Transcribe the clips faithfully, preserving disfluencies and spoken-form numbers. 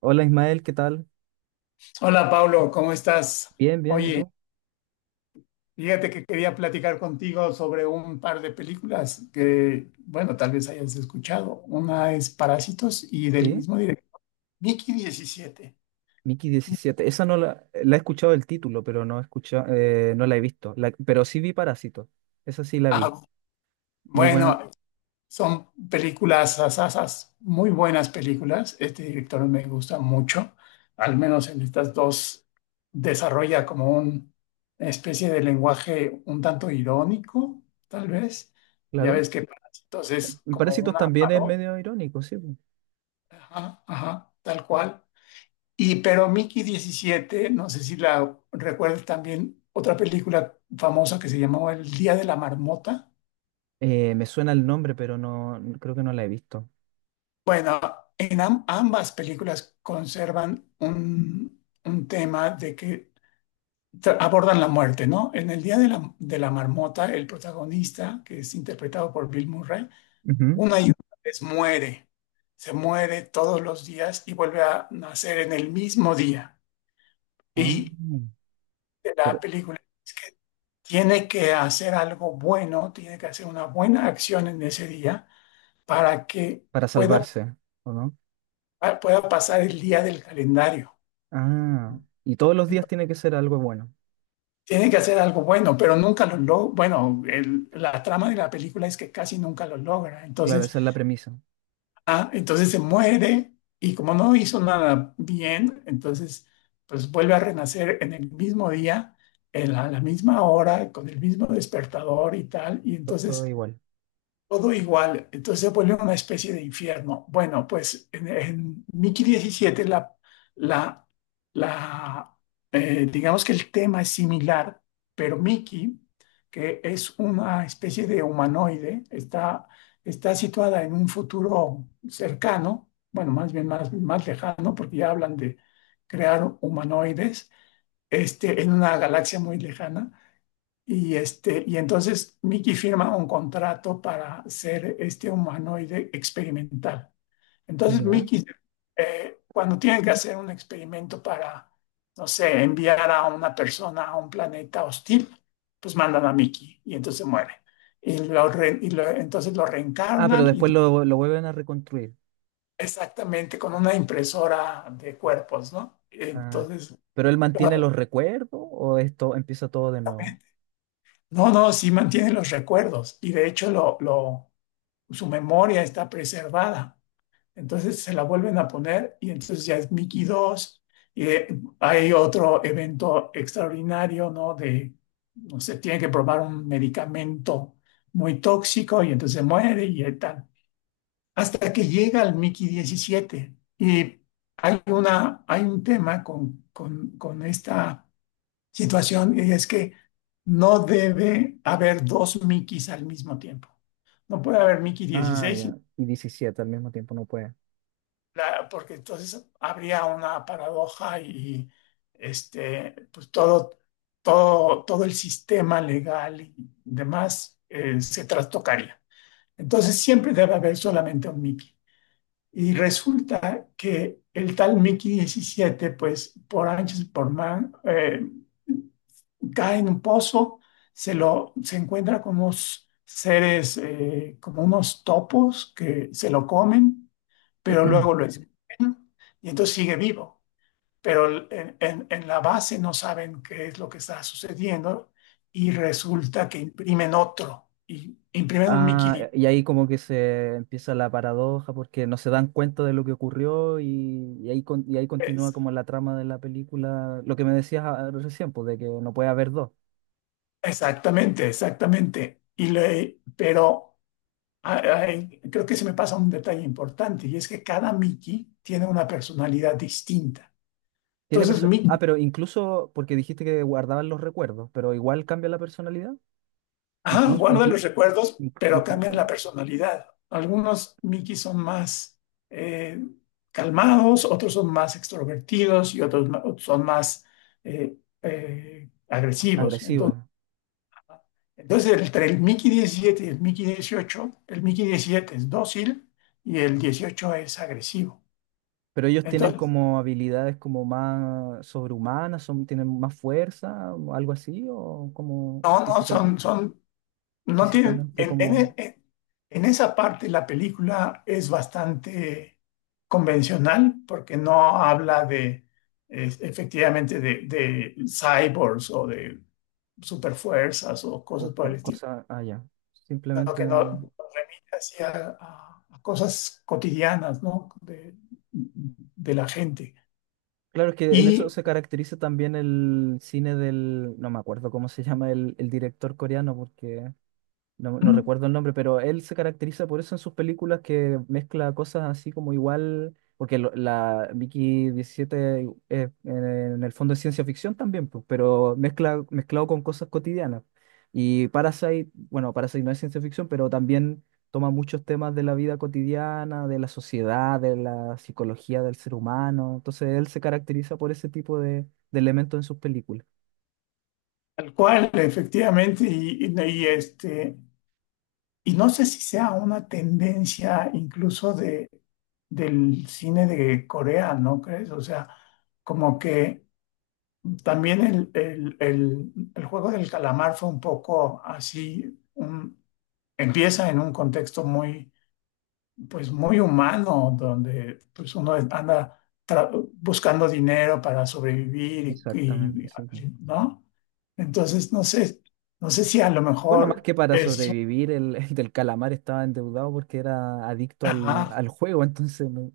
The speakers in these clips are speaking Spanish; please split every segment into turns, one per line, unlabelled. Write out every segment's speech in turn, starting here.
Hola Ismael, ¿qué tal?
Hola Pablo, ¿cómo estás?
Bien, bien, ¿y
Oye,
tú?
fíjate que quería platicar contigo sobre un par de películas que, bueno, tal vez hayas escuchado. Una es Parásitos y del
Sí,
mismo director, Mickey diecisiete.
Mickey diecisiete. Esa no la, la he escuchado el título, pero no he escuchado, eh, no la he visto. La- pero sí vi Parásitos. Esa sí la
Ah,
vi. Muy buena,
bueno, son películas, asasas, muy buenas películas. Este director me gusta mucho. Al menos en estas dos desarrolla como un- una especie de lenguaje un tanto irónico, tal vez. Ya
claro.
ves que Parásitos es
Y
como
Parásitos
una
también es
parodia,
medio irónico, sí. po.
ajá, ajá, tal cual. Y pero Mickey diecisiete no sé si la recuerdas también, otra película famosa que se llamaba El Día de la Marmota.
Eh, me suena el nombre, pero no, creo que no la he visto.
Bueno, en am- ambas películas conservan un, un tema de que tra- abordan la muerte, ¿no? En el Día de la, de la Marmota, el protagonista, que es interpretado por Bill Murray,
Ujú.
una y una vez muere, se muere todos los días y vuelve a nacer en el mismo día. Y
Ah,
de la
pero
película es que tiene que hacer algo bueno, tiene que hacer una buena acción en ese día para que
para
pueda,
salvarse, ¿o no?
pueda pasar el día del calendario.
Ah, y todos los días tiene que ser algo bueno.
Tiene que hacer algo bueno, pero nunca lo logra. Bueno, el- la trama de la película es que casi nunca lo logra.
Claro,
Entonces,
esa es la premisa.
ah, entonces se muere y como no hizo nada bien, entonces pues vuelve a renacer en el mismo día, en la- a la misma hora, con el mismo despertador y tal. Y
To- Todo
entonces
igual.
todo igual, entonces se vuelve una especie de infierno. Bueno, pues en, en Mickey diecisiete la, la, la, eh, digamos que el tema es similar, pero Mickey, que es una especie de humanoide, está, está situada en un futuro cercano, bueno, más bien más, más lejano, porque ya hablan de crear humanoides, este, en una galaxia muy lejana y, este, y entonces Mickey firma un contrato para ser este humanoide experimental. Entonces
Ya.
Mickey, eh, cuando tiene que hacer un experimento para, no sé, enviar a una persona a un planeta hostil, pues mandan a Mickey y entonces muere. Y, lo re- y lo- entonces lo
Ah, pero
reencarnan y
después
entonces
lo, lo vuelven a reconstruir.
exactamente con una impresora de cuerpos, ¿no?
Ah,
Entonces,
¿pero él mantiene los
lo-
recuerdos o esto empieza todo de nuevo?
no, no, sí mantiene los recuerdos y de hecho lo, lo su memoria está preservada. Entonces se la vuelven a poner y entonces ya es Mickey dos. Y eh, hay otro evento extraordinario, ¿no? De, no sé, tiene que probar un medicamento muy tóxico y entonces muere y tal. Hasta que llega el Mickey diecisiete. Y hay, una, hay un tema con, con, con esta situación y es que no debe haber dos Mickeys al mismo tiempo. No puede haber Mickey
Ah,
dieciséis, y
ya. Y diecisiete al mismo tiempo no puede.
la- porque entonces habría una paradoja y este, pues todo, todo, todo el sistema legal y demás eh, se trastocaría. Entonces siempre debe haber solamente un Mickey. Y resulta que el tal Mickey diecisiete pues por anchos y por man, eh, cae en un pozo, se lo se encuentra con unos seres, eh, como unos topos que se lo comen, pero luego lo escupen y entonces sigue vivo. Pero el- en, en- en la base no saben qué es lo que está sucediendo y resulta que imprimen otro, y imprimen un Mickey
Ah,
D.
y ahí como que se empieza la paradoja porque no se dan cuenta de lo que ocurrió y, y ahí, con- y ahí continúa
Es-
como la trama de la película, lo que me decías ah, recién, pues, de que no puede haber dos.
Exactamente, exactamente. Y le, pero ay, ay, creo que se me pasa un detalle importante y es que cada Mickey tiene una personalidad distinta.
Tiene
Entonces,
perso- ah,
Mickey,
pero incluso porque dijiste que guardaban los recuerdos, pero igual cambia la personalidad,
ajá,
incluso,
guarda los
inclu-
recuerdos,
inc-
pero cambian la
incluso
personalidad. Algunos Mickey son más eh, calmados, otros son más extrovertidos y otros, ma- otros son más eh, eh, agresivos. Entonces,
agresivo.
entonces, entre el Mickey diecisiete y el Mickey dieciocho, el Mickey diecisiete es dócil y el dieciocho es agresivo.
Pero ellos tienen
Entonces,
como habilidades como más sobrehumanas, son, tienen más fuerza, o algo así, o como
no, no,
físicamente,
son, son no tiene,
físicamente
en,
como
en- en- en esa parte la película es bastante convencional porque no habla de es- efectivamente de, de cyborgs o de superfuerzas o
o,
cosas por
o
el estilo,
cosa allá.
sino
Simplemente.
que no no remite hacia a- a cosas cotidianas, ¿no? De, de la gente.
Claro, es que en eso
Y
se caracteriza también el cine del, no me acuerdo cómo se llama el, el director coreano, porque no, no
mm,
recuerdo el nombre, pero él se caracteriza por eso en sus películas que mezcla cosas así como igual, porque lo- la Mickey diecisiete es, en el fondo es ciencia ficción también, pues, pero mezcla, mezclado con cosas cotidianas. Y Parasite, bueno, Parasite no es ciencia ficción, pero también toma muchos temas de la vida cotidiana, de la sociedad, de la psicología del ser humano. Entonces él se caracteriza por ese tipo de, de elementos en sus películas.
tal cual, efectivamente, y, y- y, este, y no sé si sea una tendencia incluso de, del cine de Corea, ¿no crees? O sea, como que también el, el- el- el juego del calamar fue un poco así, un- empieza en un contexto muy, pues muy humano, donde pues uno anda tra- buscando dinero para sobrevivir y,
Exactamente, sí.
y- ¿no? Entonces, no sé, no sé si a lo
Bueno, más
mejor
que para
es...
sobrevivir, el, el del calamar estaba endeudado porque era adicto al,
ajá,
al juego, entonces, no-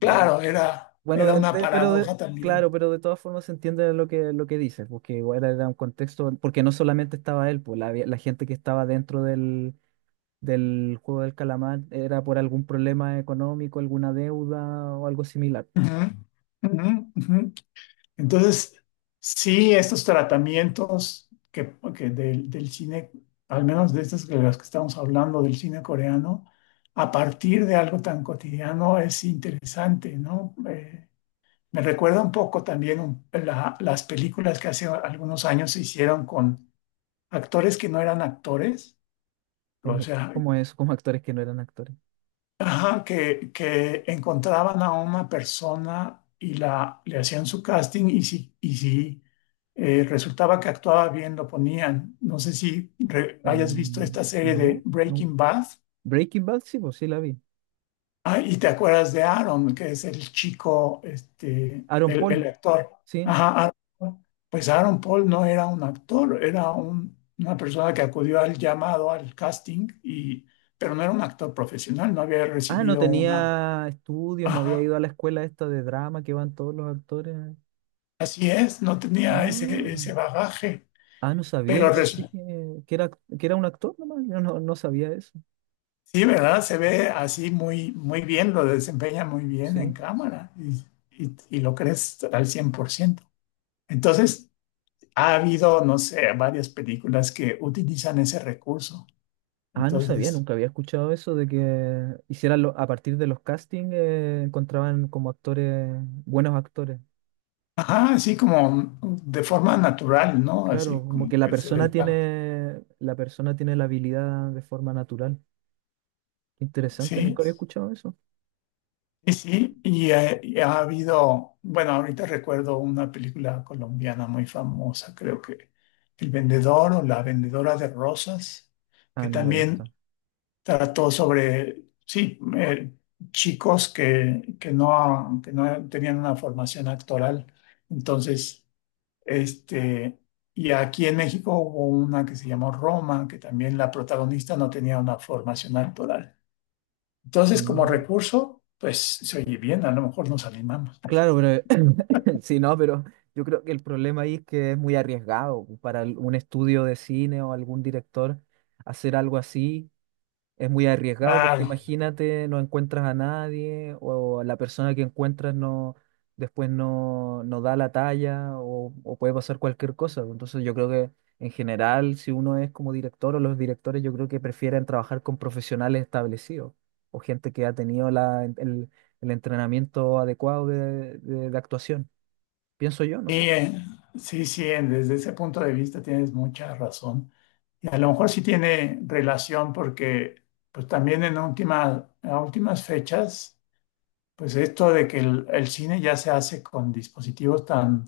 muy-
era,
bueno,
era
de-
una
de- pero de-
paradoja
claro,
también.
pero de todas formas se entiende lo que, lo que dice, porque igual era un contexto, porque no solamente estaba él, pues la, había- la gente que estaba dentro del, del juego del calamar era por algún problema económico, alguna deuda o algo similar.
Ujú, ujú, ujú. Entonces, sí, estos tratamientos que, que del, del cine, al menos de estas que las que estamos hablando del cine coreano, a partir de algo tan cotidiano es interesante, ¿no? Eh, me recuerda un poco también un- la- las películas que hace algunos años se hicieron con actores que no eran actores,
Es
o
mi-
sea,
Como eso, como actores que no eran actores.
ajá, que, que encontraban a una persona y la, le hacían su casting y si, y si eh, resultaba que actuaba bien, lo ponían. No sé si re- hayas visto
Mm,
esta serie de
no, no.
Breaking Bad.
Breaking Bad, sí, pues sí la vi.
Ah, y te acuerdas de Aaron, que es el chico, este,
Aaron
el,
Paul,
el actor.
sí.
Ajá, Aaron. Pues Aaron Paul no era un actor, era un- una persona que acudió al llamado, al casting, y, pero no era un actor profesional, no había
Ah, no
recibido una...
tenía estudios, no había ido
Ajá.
a la escuela esta de drama que van todos los actores.
Así es, no tenía ese,
Ah,
ese bagaje,
ah, no sabía,
pero
yo
res-
pensé que, que era, que era un actor nomás, yo no, no sabía eso.
sí, ¿verdad? Se ve así muy, muy bien, lo desempeña muy bien en
Sí.
cámara y, y- y lo crees al cien por ciento. Entonces, ha habido, no sé, varias películas que utilizan ese recurso.
Ah, no sabía,
Entonces,
nunca había escuchado eso de que hicieran lo- a partir de los castings eh, encontraban como actores, buenos actores.
ajá, así como de forma natural, ¿no?
Claro,
Así
como que
como
la
que se
persona
les da.
tiene, la persona tiene la habilidad de forma natural. Interesante,
Sí,
nunca había escuchado eso.
y sí, y, eh, y ha habido, bueno, ahorita recuerdo una película colombiana muy famosa, creo que El Vendedor o La Vendedora de Rosas,
Ah,
que
no la he
también
visto.
trató sobre, sí, eh, chicos que, que no, que no tenían una formación actoral. Entonces, este, y aquí en México hubo una que se llamó Roma, que también la protagonista no tenía una formación actoral. Entonces, como
Mm.
recurso, pues se oye bien, a lo mejor nos animamos.
Claro, pero sí, no, pero yo creo que el problema ahí es que es muy arriesgado para el- un estudio de cine o algún director hacer algo así, es muy arriesgado porque
Claro,
imagínate, no encuentras a nadie o la persona que encuentras no después no, no da la talla o, o puede pasar cualquier cosa. Entonces yo creo que en general, si uno es como director o los directores, yo creo que prefieren trabajar con profesionales establecidos o gente que ha tenido la, el, el entrenamiento adecuado de, de- de actuación. Pienso yo,
sí,
no sé.
eh, sí, sí, en- desde ese punto de vista tienes mucha razón. Y a lo mejor sí tiene relación porque, pues también en última, a últimas fechas, pues esto de que el, el cine ya se hace con dispositivos tan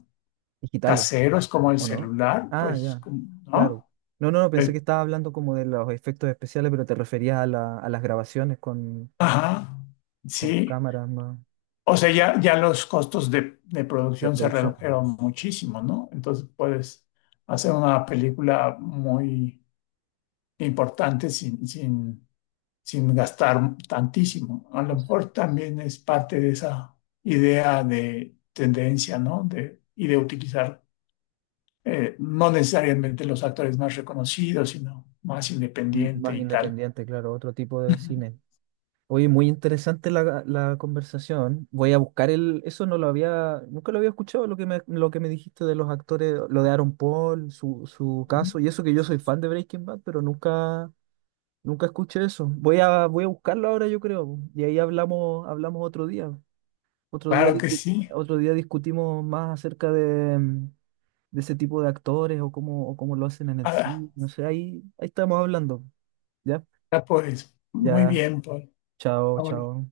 Digitales.
caseros como el
¿O no?
celular,
Ah,
pues,
ya,
como
claro.
¿no?
No, no, no, pensé
Eh,
que estaba hablando como de los efectos especiales, pero te referías a, la- a las grabaciones con,
ajá,
con
sí.
cámaras más
O sea, ya, ya los costos de, de
de
producción se
producción,
redujeron muchísimo, ¿no? Entonces puedes hacer una película muy importante sin, sin, sin gastar tantísimo. A lo mejor también es parte de esa idea de tendencia, ¿no? De, y de utilizar eh, no necesariamente los actores más reconocidos, sino más
m-
independiente
más
y tal.
independiente, claro, otro tipo de
Ujú.
cine. Oye, muy interesante la, la conversación. Voy a buscar el, eso no lo había, nunca lo había escuchado lo que me, lo que me dijiste de los actores, lo de Aaron Paul, su, su caso, y eso que yo soy fan de Breaking Bad, pero nunca, nunca escuché eso. Voy a, voy a buscarlo ahora, yo creo, y ahí hablamos, hablamos otro día. Otro día,
Claro que
discu-
sí.
otro día discutimos más acerca de, mm, de ese tipo de actores o cómo, o cómo lo hacen en el
Ah,
cine. No sé, ahí, ahí estamos hablando. ¿Ya?
pues muy
Ya,
bien, Paul.
chao, chao.